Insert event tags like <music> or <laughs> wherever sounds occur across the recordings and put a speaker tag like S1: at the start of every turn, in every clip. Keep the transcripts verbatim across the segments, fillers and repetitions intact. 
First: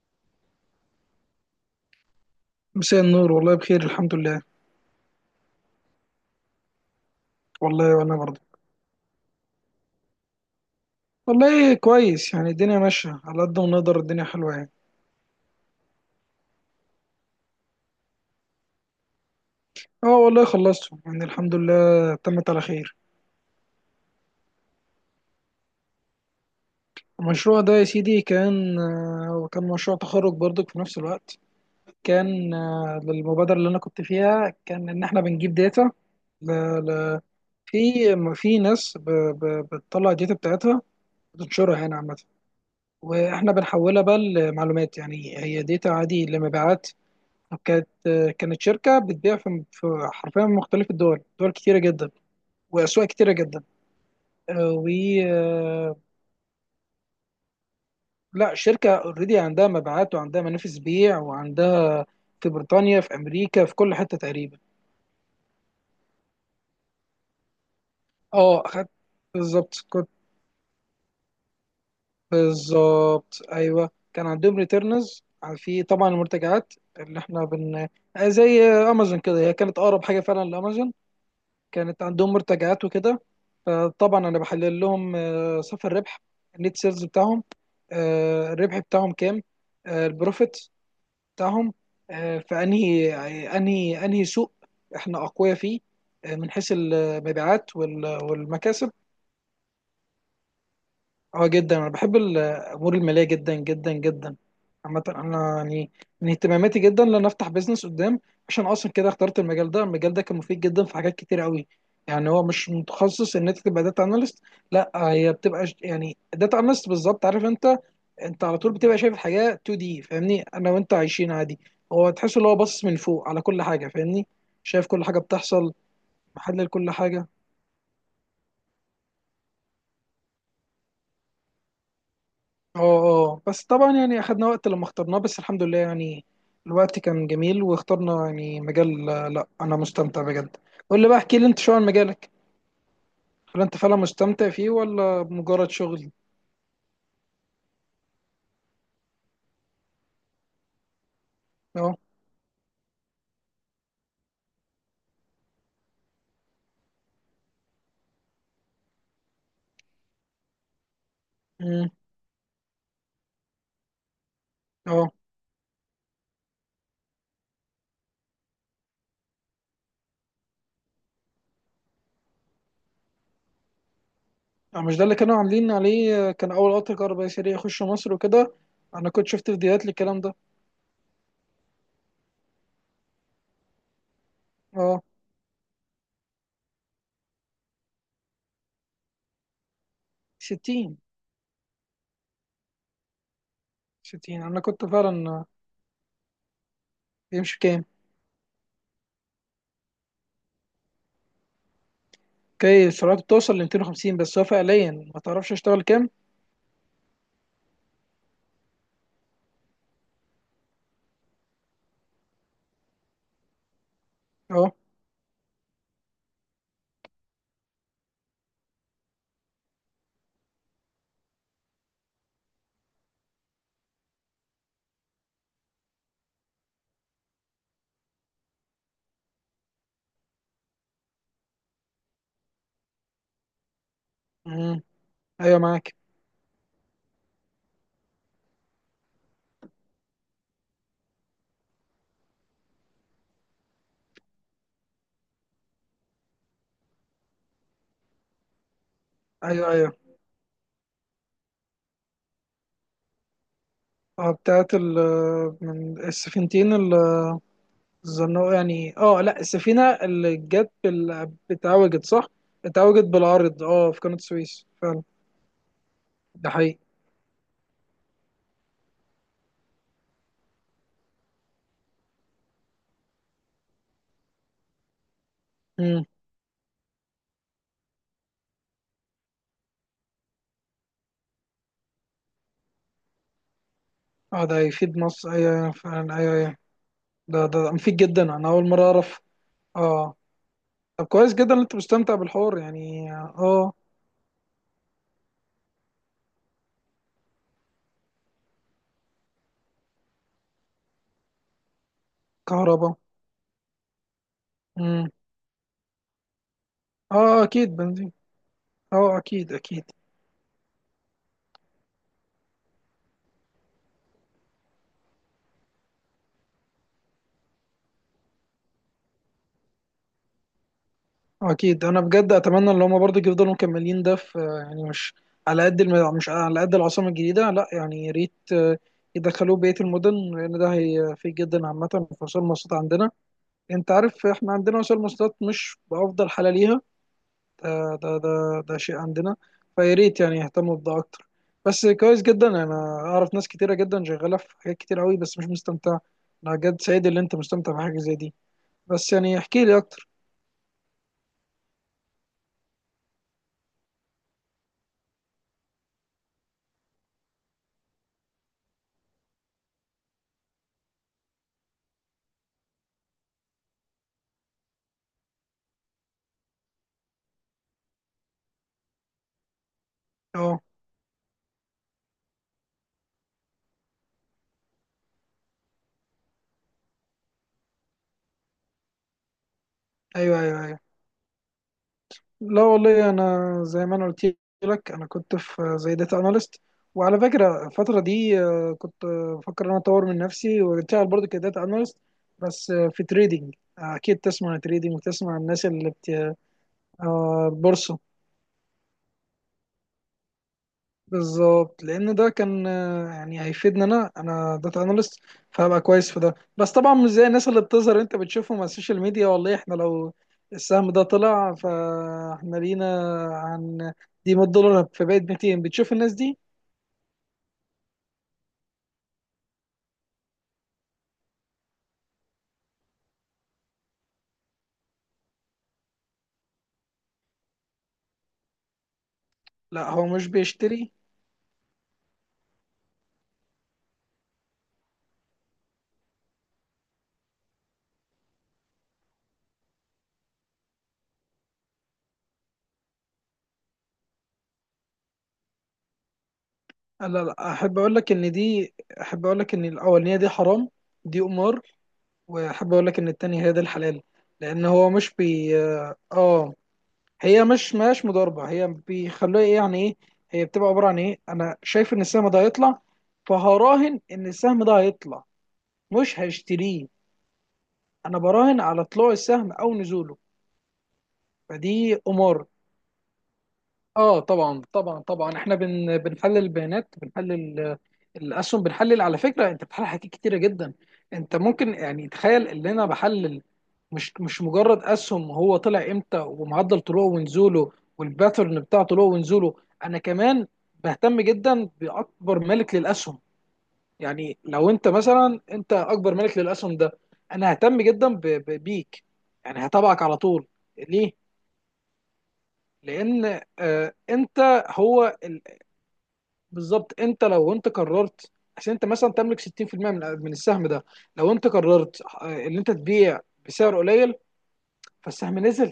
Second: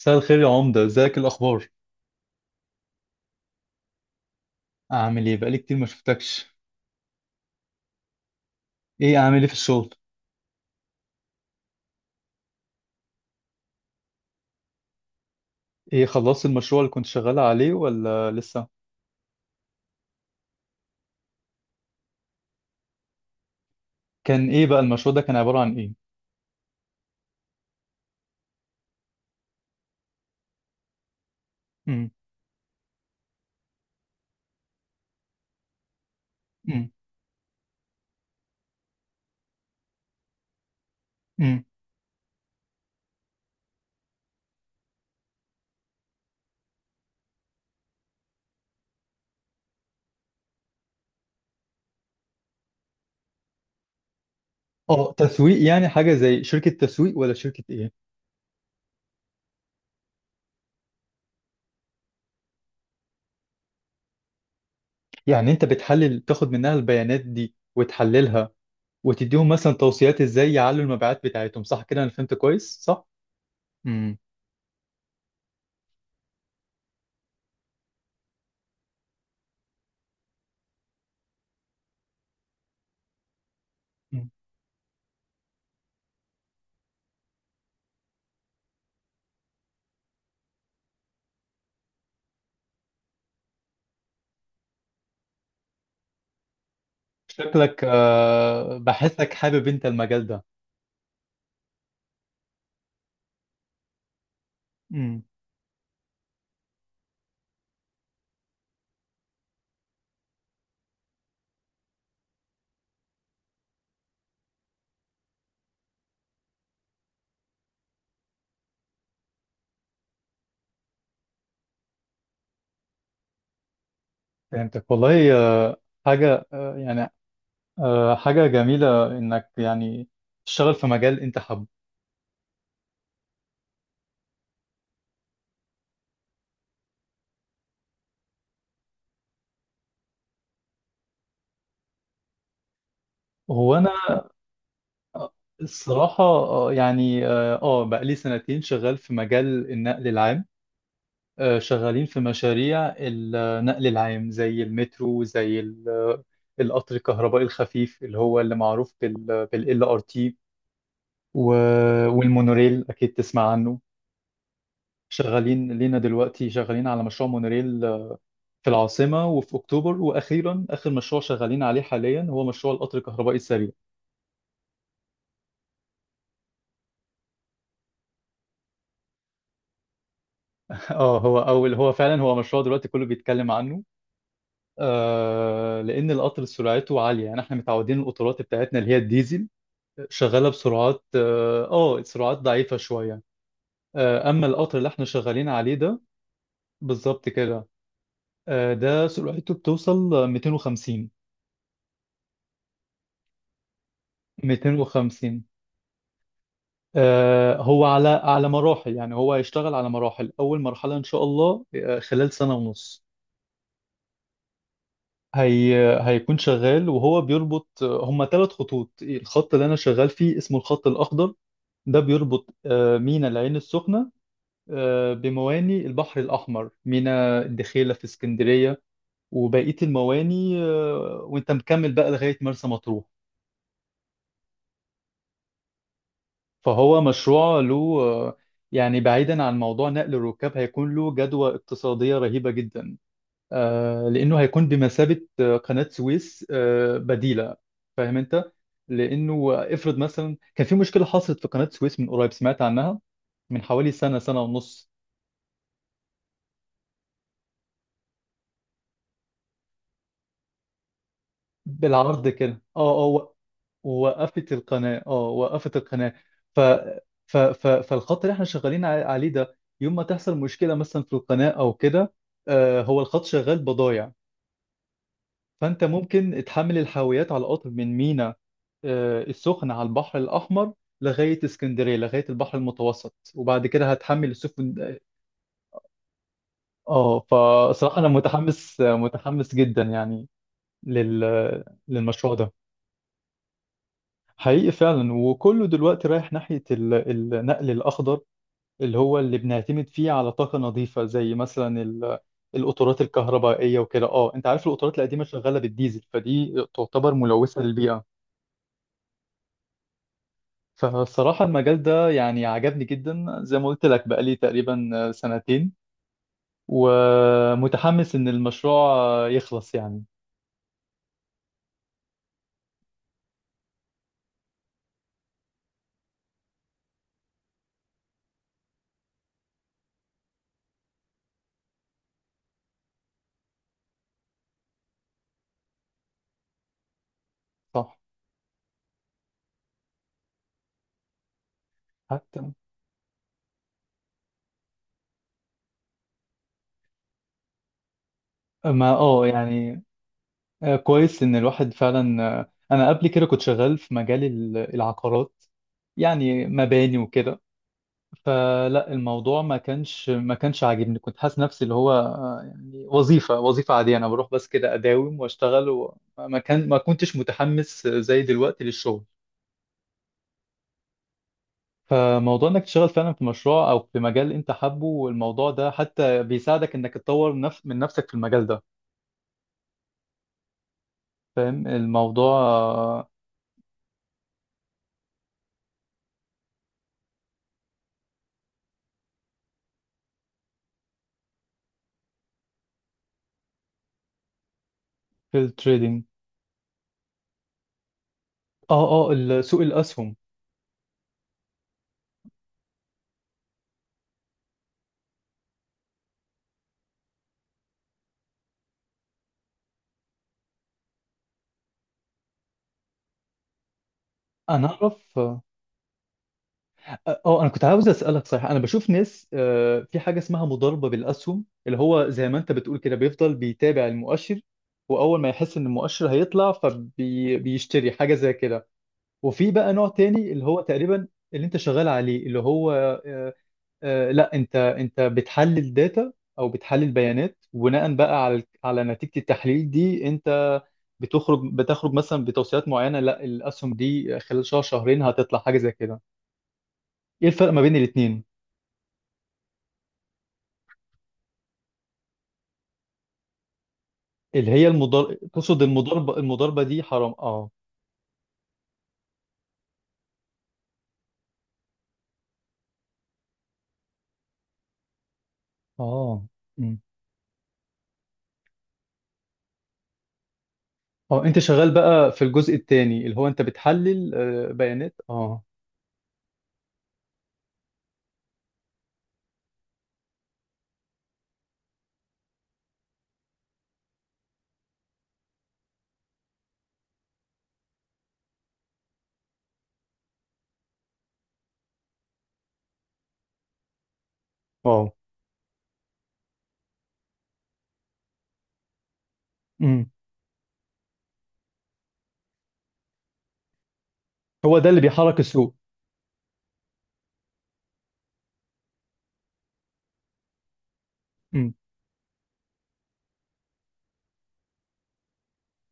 S1: مساء الخير يا عمدة، ازيك؟ الاخبار؟
S2: مساء النور، والله بخير الحمد لله.
S1: اعمل ايه؟ بقالي كتير ما شفتكش.
S2: والله وانا برضه.
S1: ايه، اعمل ايه في الشغل؟
S2: والله كويس، يعني الدنيا ماشية على قد ما نقدر، الدنيا حلوة يعني.
S1: ايه، خلصت المشروع اللي كنت شغال عليه ولا لسه؟
S2: اه والله خلصته، يعني الحمد لله تمت على خير.
S1: كان ايه بقى المشروع ده؟ كان عبارة عن ايه؟
S2: المشروع ده يا سيدي كان آه، كان مشروع تخرج برضك في نفس الوقت.
S1: امم،
S2: كان آه، للمبادرة اللي انا كنت فيها، كان ان احنا بنجيب داتا ل...
S1: امم،
S2: ل... في في ناس ب... ب... بتطلع الداتا بتاعتها
S1: امم.
S2: وتنشرها هنا عامة. واحنا بنحولها بقى لمعلومات، يعني هي داتا عادي لمبيعات. كانت كانت شركة بتبيع في في حرفيا مختلف الدول، دول كتيرة جدا وأسواق كتيرة جدا. آه، و
S1: اه، تسويق يعني
S2: آه،
S1: حاجة زي شركة تسويق ولا شركة ايه؟
S2: لا، شركة اوريدي عندها مبيعات وعندها منافذ بيع وعندها في بريطانيا، في أمريكا، في كل حتة تقريبا.
S1: يعني انت بتحلل، تاخد منها البيانات دي وتحللها،
S2: اه، خدت.
S1: وتديهم مثلا
S2: بالظبط كنت
S1: توصيات ازاي يعلوا المبيعات بتاعتهم، صح كده؟ انا فهمت كويس، صح؟
S2: بالظبط أيوه،
S1: امم.
S2: كان عندهم ريتيرنز. في طبعا المرتجعات اللي احنا بن آه، زي أمازون كده، هي كانت أقرب حاجة فعلا لأمازون. كانت عندهم مرتجعات وكده.
S1: أمم.
S2: فطبعا انا بحلل لهم آه، صافي الربح، النت سيلز بتاعهم، آه، الربح بتاعهم كام، آه، البروفيت بتاعهم، آه، فانهي انهي انهي سوق احنا اقوياء فيه، آه، من حيث المبيعات
S1: شكلك،
S2: وال-
S1: آه،
S2: والمكاسب.
S1: بحسك حابب انت المجال
S2: اه جدا، انا بحب الامور الماليه جدا جدا جدا. عامه
S1: ده.
S2: انا يعني من اهتماماتي جدا ان انا افتح بيزنس قدام. عشان اصلا كده اخترت المجال ده، المجال ده كان مفيد جدا في حاجات كتير قوي. يعني هو مش متخصص ان انت تبقى داتا اناليست، لا هي بتبقى ش- يعني داتا اناليست بالظبط، عارف انت؟ انت على طول بتبقى شايف الحاجه اتنين دي، فاهمني؟ انا وانت عايشين عادي، هو تحس ان هو باصص من فوق على كل حاجه، فاهمني؟ شايف
S1: فهمتك
S2: كل حاجه
S1: والله
S2: بتحصل،
S1: آه، حاجة
S2: محلل
S1: آه،
S2: كل
S1: يعني
S2: حاجه.
S1: آه، حاجة جميلة إنك يعني تشتغل في مجال أنت حابه.
S2: اه، اه، بس طبعا يعني اخدنا وقت لما اخترناه، بس الحمد لله يعني الوقت كان جميل واخترنا يعني مجال. آه، لا انا مستمتع بجد. قول لي بقى، احكي لي انت شو عن مجالك. هل
S1: هو
S2: انت فعلا
S1: أنا
S2: مستمتع فيه ولا
S1: آه،
S2: مجرد شغل؟
S1: الصراحة آه، يعني آه آه، بقالي سنتين شغال في مجال النقل العام. آه،
S2: اه.
S1: شغالين في مشاريع النقل العام زي المترو، زي ال- آه، القطر الكهربائي الخفيف اللي هو اللي معروف بال بال إل آر تي،
S2: امم.
S1: و- والمونوريل أكيد تسمع عنه.
S2: اه.
S1: شغالين لينا دلوقتي، شغالين على مشروع مونوريل في العاصمة وفي أكتوبر، وأخيرا آخر مشروع شغالين عليه حاليا هو مشروع القطر الكهربائي السريع.
S2: آه، مش ده اللي كانوا عاملين عليه؟ آه، كان اول قطر كهربائي سريع يخش مصر وكده، انا كنت شفت فيديوهات للكلام ده.
S1: <laughs> اه، هو أول هو فعلا هو مشروع دلوقتي كله بيتكلم عنه.
S2: اه،
S1: آه لأن القطر سرعته عالية، يعني احنا متعودين القطارات بتاعتنا اللي هي الديزل، شغالة
S2: 60
S1: بسرعات اه آه، سرعات ضعيفة شوية. آه
S2: 60
S1: أما
S2: انا
S1: القطر
S2: كنت
S1: اللي احنا
S2: فعلا آه،
S1: شغالين عليه ده، بالظبط
S2: بيمشي
S1: كده.
S2: كام؟
S1: آه ده سرعته بتوصل مئتين وخمسين.
S2: اوكي، سرعته بتوصل ل ميتين وخمسين. بس هو فعليا ما
S1: مئتين وخمسين،
S2: تعرفش اشتغل كام.
S1: آه، هو على على مراحل، يعني هو هيشتغل على مراحل. أول مرحلة إن شاء الله، آه، خلال سنة ونص
S2: اه.
S1: هي هيكون شغال، وهو بيربط، آه، هما ثلاث خطوط. الخط اللي أنا شغال فيه اسمه الخط الأخضر، ده بيربط آه، ميناء العين السخنة آه، بمواني البحر الأحمر، ميناء الدخيلة في اسكندرية، وبقية المواني، آه، وأنت مكمل بقى لغاية مرسى مطروح.
S2: امم. ايوه معاك.
S1: فهو مشروع له، آه، يعني بعيدا عن موضوع نقل الركاب، هيكون له جدوى اقتصادية رهيبة جدا، آه، لأنه هيكون بمثابة آه، قناة سويس آه، بديلة. فاهم أنت؟ لأنه
S2: ايوه، ايوه.
S1: افرض مثلا كان في مشكلة حصلت في قناة سويس من قريب، سمعت عنها. من حوالي سنة،
S2: اه،
S1: سنة
S2: بتاعت
S1: ونص.
S2: ال... من السفينتين ال- الزنوقة يعني. اه لا، السفينة اللي جت بال... اتعوجت،
S1: بالعرض
S2: صح؟
S1: كده، اه
S2: اتعوجت
S1: اه و-
S2: بالعرض، اه، في قناة
S1: وقفت
S2: السويس
S1: القناة،
S2: فعلا.
S1: اه، وقفت القناة.
S2: ده
S1: ف...
S2: حقيقي.
S1: ف... ف... فالخط اللي احنا شغالين ع- عليه ده، يوم ما تحصل مشكلة مثلا في القناة أو كده، آه، هو الخط شغال بضايع. فأنت
S2: امم.
S1: ممكن تحمل الحاويات على القطر من مينا، آه، السخنة، على البحر الأحمر لغاية اسكندرية، لغاية البحر المتوسط، وبعد كده هتحمل
S2: اه، ده هيفيد
S1: السفن.
S2: مصر، ايوه، ايوه، فعلا، ايوه، ايوه.
S1: اه،
S2: ده ده ده مفيد
S1: فصراحة أنا
S2: جدا، انا اول
S1: متحمس،
S2: مرة اعرف.
S1: متحمس جدا
S2: اه.
S1: يعني
S2: طب
S1: لل...
S2: كويس جدا ان انت مستمتع
S1: للمشروع ده.
S2: بالحوار يعني، اه.
S1: حقيقي فعلا. وكله دلوقتي رايح ناحية ال- النقل الأخضر، اللي هو اللي بنعتمد فيه على طاقة نظيفة، زي مثلا ال...
S2: كهرباء.
S1: القطارات الكهربائية وكده. اه، انت عارف القطارات
S2: امم.
S1: القديمة شغالة بالديزل، فدي تعتبر
S2: اه،
S1: ملوثة
S2: اكيد
S1: للبيئة.
S2: بنزين. اه، اكيد، اكيد.
S1: فالصراحة المجال ده يعني عجبني جدا، زي ما قلت لك بقالي تقريبا سنتين، ومتحمس إن المشروع يخلص يعني.
S2: اكيد، انا بجد اتمنى ان هم برضه يفضلوا مكملين ده في، يعني مش على قد الم... مش على قد العاصمه الجديده، لا يعني يا ريت آه، يدخلوه بقيه المدن، لان ده هيفيد جدا عامه في وسائل المواصلات عندنا. انت عارف، احنا عندنا وسائل المواصلات مش بافضل حاله ليها، ده
S1: صح.
S2: ده ده, ده شيء عندنا. فيا ريت يعني يهتموا بده اكتر. بس كويس
S1: حتى.
S2: جدا، انا اعرف ناس كتيره جدا شغاله في حاجات كتير قوي بس مش مستمتعه. انا بجد سعيد ان انت مستمتع بحاجه زي دي.
S1: ما،
S2: بس
S1: اه
S2: يعني احكي لي
S1: يعني،
S2: اكتر.
S1: آه، كويس إن الواحد فعلا. آه، أنا قبل كده كنت شغال في مجال ال- العقارات، يعني مباني وكده. فلا الموضوع ما كانش ما كانش عاجبني. كنت حاسس نفسي اللي هو، آه، يعني وظيفة، وظيفة عادية، أنا بروح بس كده أداوم وأشتغل. وما كان ما كنتش متحمس زي دلوقتي للشغل.
S2: اه،
S1: فموضوع انك تشتغل فعلا في مشروع او في مجال انت حابه، والموضوع ده حتى بيساعدك انك تطور نفس من نفسك في المجال ده.
S2: ايوه، ايوه، ايوه.
S1: فاهم الموضوع
S2: لا
S1: آه،
S2: والله، انا زي ما انا قلت لك، انا كنت في زي داتا اناليست، وعلى فكره الفتره دي آه، كنت بفكر ان انا اطور من نفسي واشتغل برضه كداتا اناليست. بس آه، في تريدينج، اكيد تسمع عن تريدينج وتسمع
S1: في
S2: عن الناس اللي
S1: التريدينج.
S2: بت... آه، البورصه.
S1: اه اه ال- سوق الاسهم.
S2: بالظبط، لان ده كان آه، يعني هيفيدنا، انا انا داتا اناليست فهبقى كويس في ده. بس طبعا مش زي الناس اللي بتظهر، انت بتشوفهم على السوشيال ميديا، والله احنا لو السهم ده طلع فاحنا لينا عن دي 100
S1: انا
S2: دولار
S1: اعرف.
S2: فبقت
S1: اه،
S2: ميتين، بتشوف الناس دي.
S1: آه، انا كنت عاوز اسالك، صحيح انا بشوف ناس آه، في حاجه اسمها مضاربه بالاسهم، اللي هو زي ما انت بتقول كده، بيفضل بيتابع المؤشر، واول ما يحس ان المؤشر هيطلع فبيشتري حاجه زي كده. وفي بقى نوع
S2: لا، هو مش
S1: تاني، اللي هو
S2: بيشتري.
S1: تقريبا اللي انت شغال عليه، اللي هو، آه، آه، لا، انت انت بتحلل داتا او بتحلل بيانات، وبناء بقى على على نتيجة التحليل دي، انت بتخرج بتخرج مثلا بتوصيات معينة، لا الاسهم دي خلال شهر، شهرين هتطلع حاجة زي كده.
S2: لا،
S1: ايه الفرق
S2: لا،
S1: ما بين
S2: احب اقول لك
S1: الاتنين؟
S2: ان دي، احب اقول لك ان الاولانيه دي حرام، دي قمار. واحب اقول لك ان التانية هي دي الحلال.
S1: اللي
S2: لان
S1: هي
S2: هو
S1: المضار،
S2: مش بي...
S1: تقصد المضاربة
S2: اه،
S1: المضاربة دي حرام،
S2: هي
S1: اه.
S2: مش مش مضاربه، هي بيخلوها ايه يعني ايه، هي بتبقى عباره عن ايه؟ انا شايف ان السهم ده هيطلع، فهراهن ان السهم ده هيطلع، مش
S1: اه. أمم.
S2: هشتريه. انا براهن على طلوع السهم او نزوله،
S1: اه انت شغال
S2: فدي
S1: بقى في
S2: قمار.
S1: الجزء التاني اللي هو انت بتحلل
S2: اه
S1: آه،
S2: طبعا،
S1: بيانات،
S2: طبعا، طبعا،
S1: اه.
S2: احنا بن بنحلل البيانات، بنحلل آه، الاسهم. بنحلل على فكره، انت بتحلل حاجات كتيره جدا. انت ممكن يعني تخيل ان انا بحلل مش مش مجرد اسهم هو طلع امتى، ومعدل طلوعه ونزوله والباترن بتاع طلوعه ونزوله. انا كمان بهتم جدا باكبر مالك للاسهم. يعني لو انت
S1: اه.
S2: مثلا انت اكبر مالك للاسهم ده، انا ههتم جدا ب- ب- بيك، يعني
S1: أمم.
S2: هتابعك على طول. ليه؟ لان آه،
S1: هو
S2: انت
S1: ده اللي
S2: هو،
S1: بيحرك السوق.
S2: بالظبط، انت لو انت قررت، عشان انت مثلا تملك ستين في المئة من من السهم ده، لو انت
S1: أمم.
S2: قررت آه، ان انت تبيع بسعر قليل، فالسهم نزل.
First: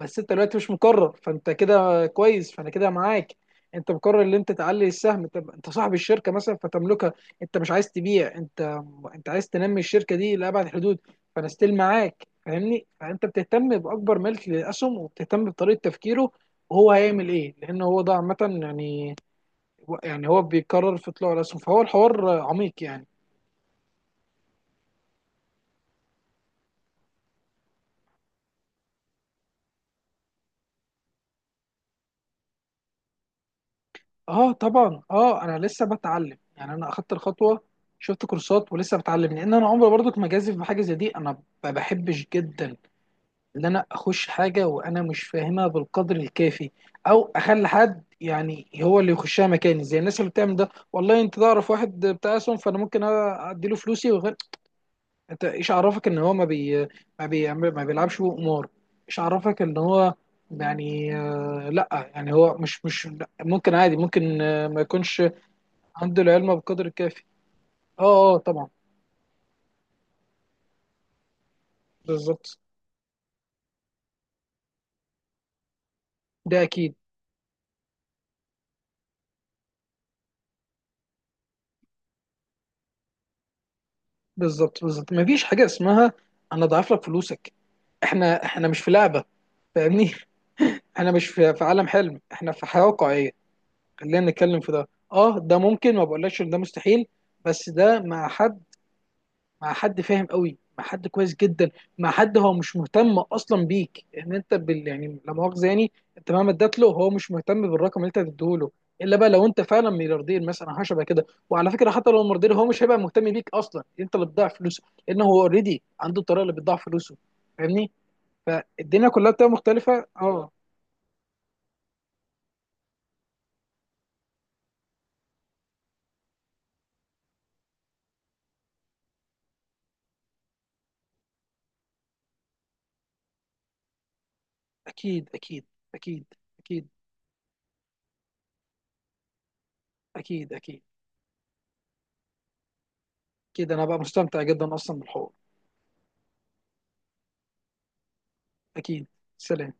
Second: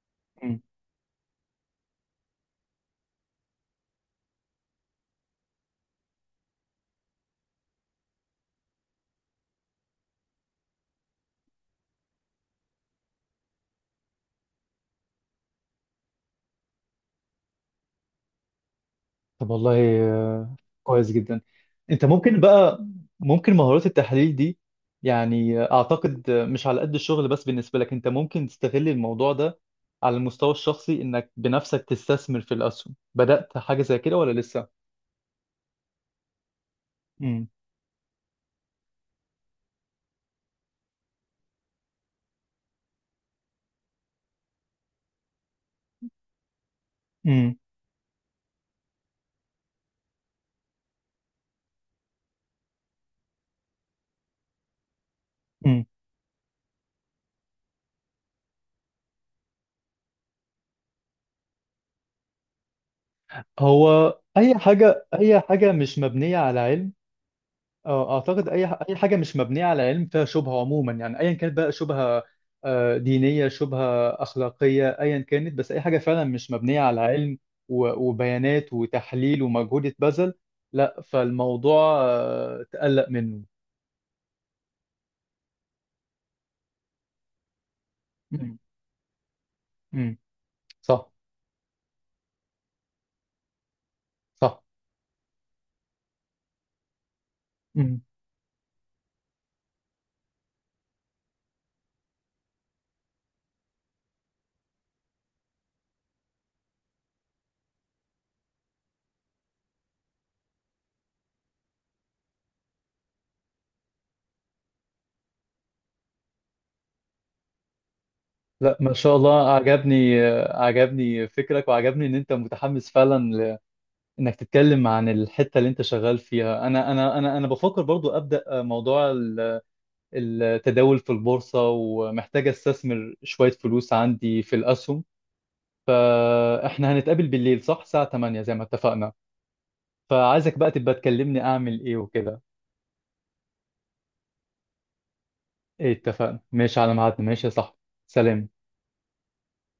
S2: بس انت دلوقتي
S1: أمم.
S2: مش مقرر، فانت كده كويس، فانا كده معاك. انت مقرر ان انت تعلي السهم، طب انت صاحب الشركه مثلا فتملكها، انت مش عايز تبيع، انت انت عايز تنمي الشركه دي لابعد الحدود. فانا ستيل معاك، فاهمني؟ فانت بتهتم باكبر ملك للاسهم وبتهتم بطريقه تفكيره وهو هيعمل ايه، لان هو ده عامه يعني،
S1: طب والله،
S2: هو- يعني هو
S1: آه،
S2: بيكرر
S1: كويس
S2: في طلوع
S1: جدا.
S2: رسم، فهو
S1: انت
S2: الحوار
S1: ممكن
S2: عميق
S1: بقى،
S2: يعني.
S1: ممكن مهارات التحليل دي، يعني آه، اعتقد، آه، مش على قد الشغل بس، بالنسبة لك انت ممكن تستغل الموضوع ده على المستوى الشخصي، انك بنفسك تستثمر في الاسهم. بدأت حاجة زي كده ولا
S2: اه
S1: لسه؟
S2: طبعا. اه، انا لسه بتعلم يعني، انا اخدت
S1: امم.
S2: الخطوه، شفت كورسات ولسه بتعلم، لان انا عمري برضك ما جازف بحاجه زي دي. انا ما بحبش جدا ان انا اخش حاجه وانا مش فاهمها بالقدر الكافي، او
S1: امم.
S2: اخلي حد يعني هو اللي يخشها مكاني زي الناس اللي بتعمل ده. والله انت تعرف واحد بتاع اسهم فانا ممكن ادي له فلوسي وغير، انت ايش عرفك ان هو ما بي، ما بيعمل، ما بيلعبش بقمار؟ ايش عرفك ان هو يعني آه، لا، يعني هو مش مش لأ، ممكن عادي،
S1: هو
S2: ممكن
S1: اي
S2: آه، ما
S1: حاجة،
S2: يكونش
S1: اي حاجة مش
S2: عنده
S1: مبنية
S2: العلم
S1: على
S2: بقدر
S1: علم.
S2: الكافي.
S1: آه،
S2: اه، اه،
S1: اعتقد اي
S2: طبعا.
S1: ح- اي حاجه مش مبنيه على علم فيها شبهه، عموما يعني ايا كانت بقى شبهه،
S2: بالظبط.
S1: آه، دينيه، شبهه اخلاقيه، ايا كانت، بس اي حاجه فعلا مش
S2: ده
S1: مبنيه
S2: اكيد.
S1: على علم و- وبيانات وتحليل ومجهود اتبذل، لا، فالموضوع آه، تقلق منه.
S2: بالظبط، بالظبط، ما فيش حاجه اسمها انا اضعف لك فلوسك، احنا
S1: مم.
S2: احنا مش في لعبه، فاهمني؟
S1: امم.
S2: <laughs>
S1: صح.
S2: احنا مش في في عالم حلم، احنا في حياه واقعيه. خلينا نتكلم
S1: صح.
S2: في ده، اه ده ممكن، ما بقولكش ان ده مستحيل، بس ده
S1: مم.
S2: مع حد، مع حد فاهم قوي، مع حد كويس جدا، مع حد هو مش مهتم اصلا بيك ان انت بال... يعني لا مؤاخذه يعني، انت مهما اديت له هو مش مهتم بالرقم اللي انت هتديه له، الا بقى لو انت فعلا ملياردير مثلا حاجه شبه كده. وعلى فكره، حتى لو ملياردير هو مش هيبقى مهتم بيك، اصلا انت اللي بتضيع فلوسه، لان هو اوريدي عنده الطريقه اللي بتضيع فلوسه، فاهمني؟
S1: لا، ما
S2: فالدنيا
S1: شاء
S2: كلها
S1: الله،
S2: بتبقى مختلفه،
S1: عجبني،
S2: اه.
S1: آه، عجبني فكرك، وعجبني ان انت متحمس فعلا ل- انك تتكلم عن الحته اللي انت شغال فيها. انا انا انا انا بفكر برضو ابدا آه، موضوع التداول في البورصة، ومحتاج استثمر شوية فلوس عندي في الأسهم.
S2: اكيد، اكيد، اكيد، اكيد،
S1: فاحنا هنتقابل بالليل، صح؟ الساعة ثمانية، زي ما اتفقنا.
S2: اكيد،
S1: فعايزك بقى
S2: اكيد،
S1: تبقى تكلمني أعمل إيه وكده.
S2: اكيد، انا بقى مستمتع جدا اصلا بالحوار.
S1: إيه، اتفقنا. ماشي على ميعادنا. ماشي يا صاحبي. سلام.
S2: اكيد. سلام.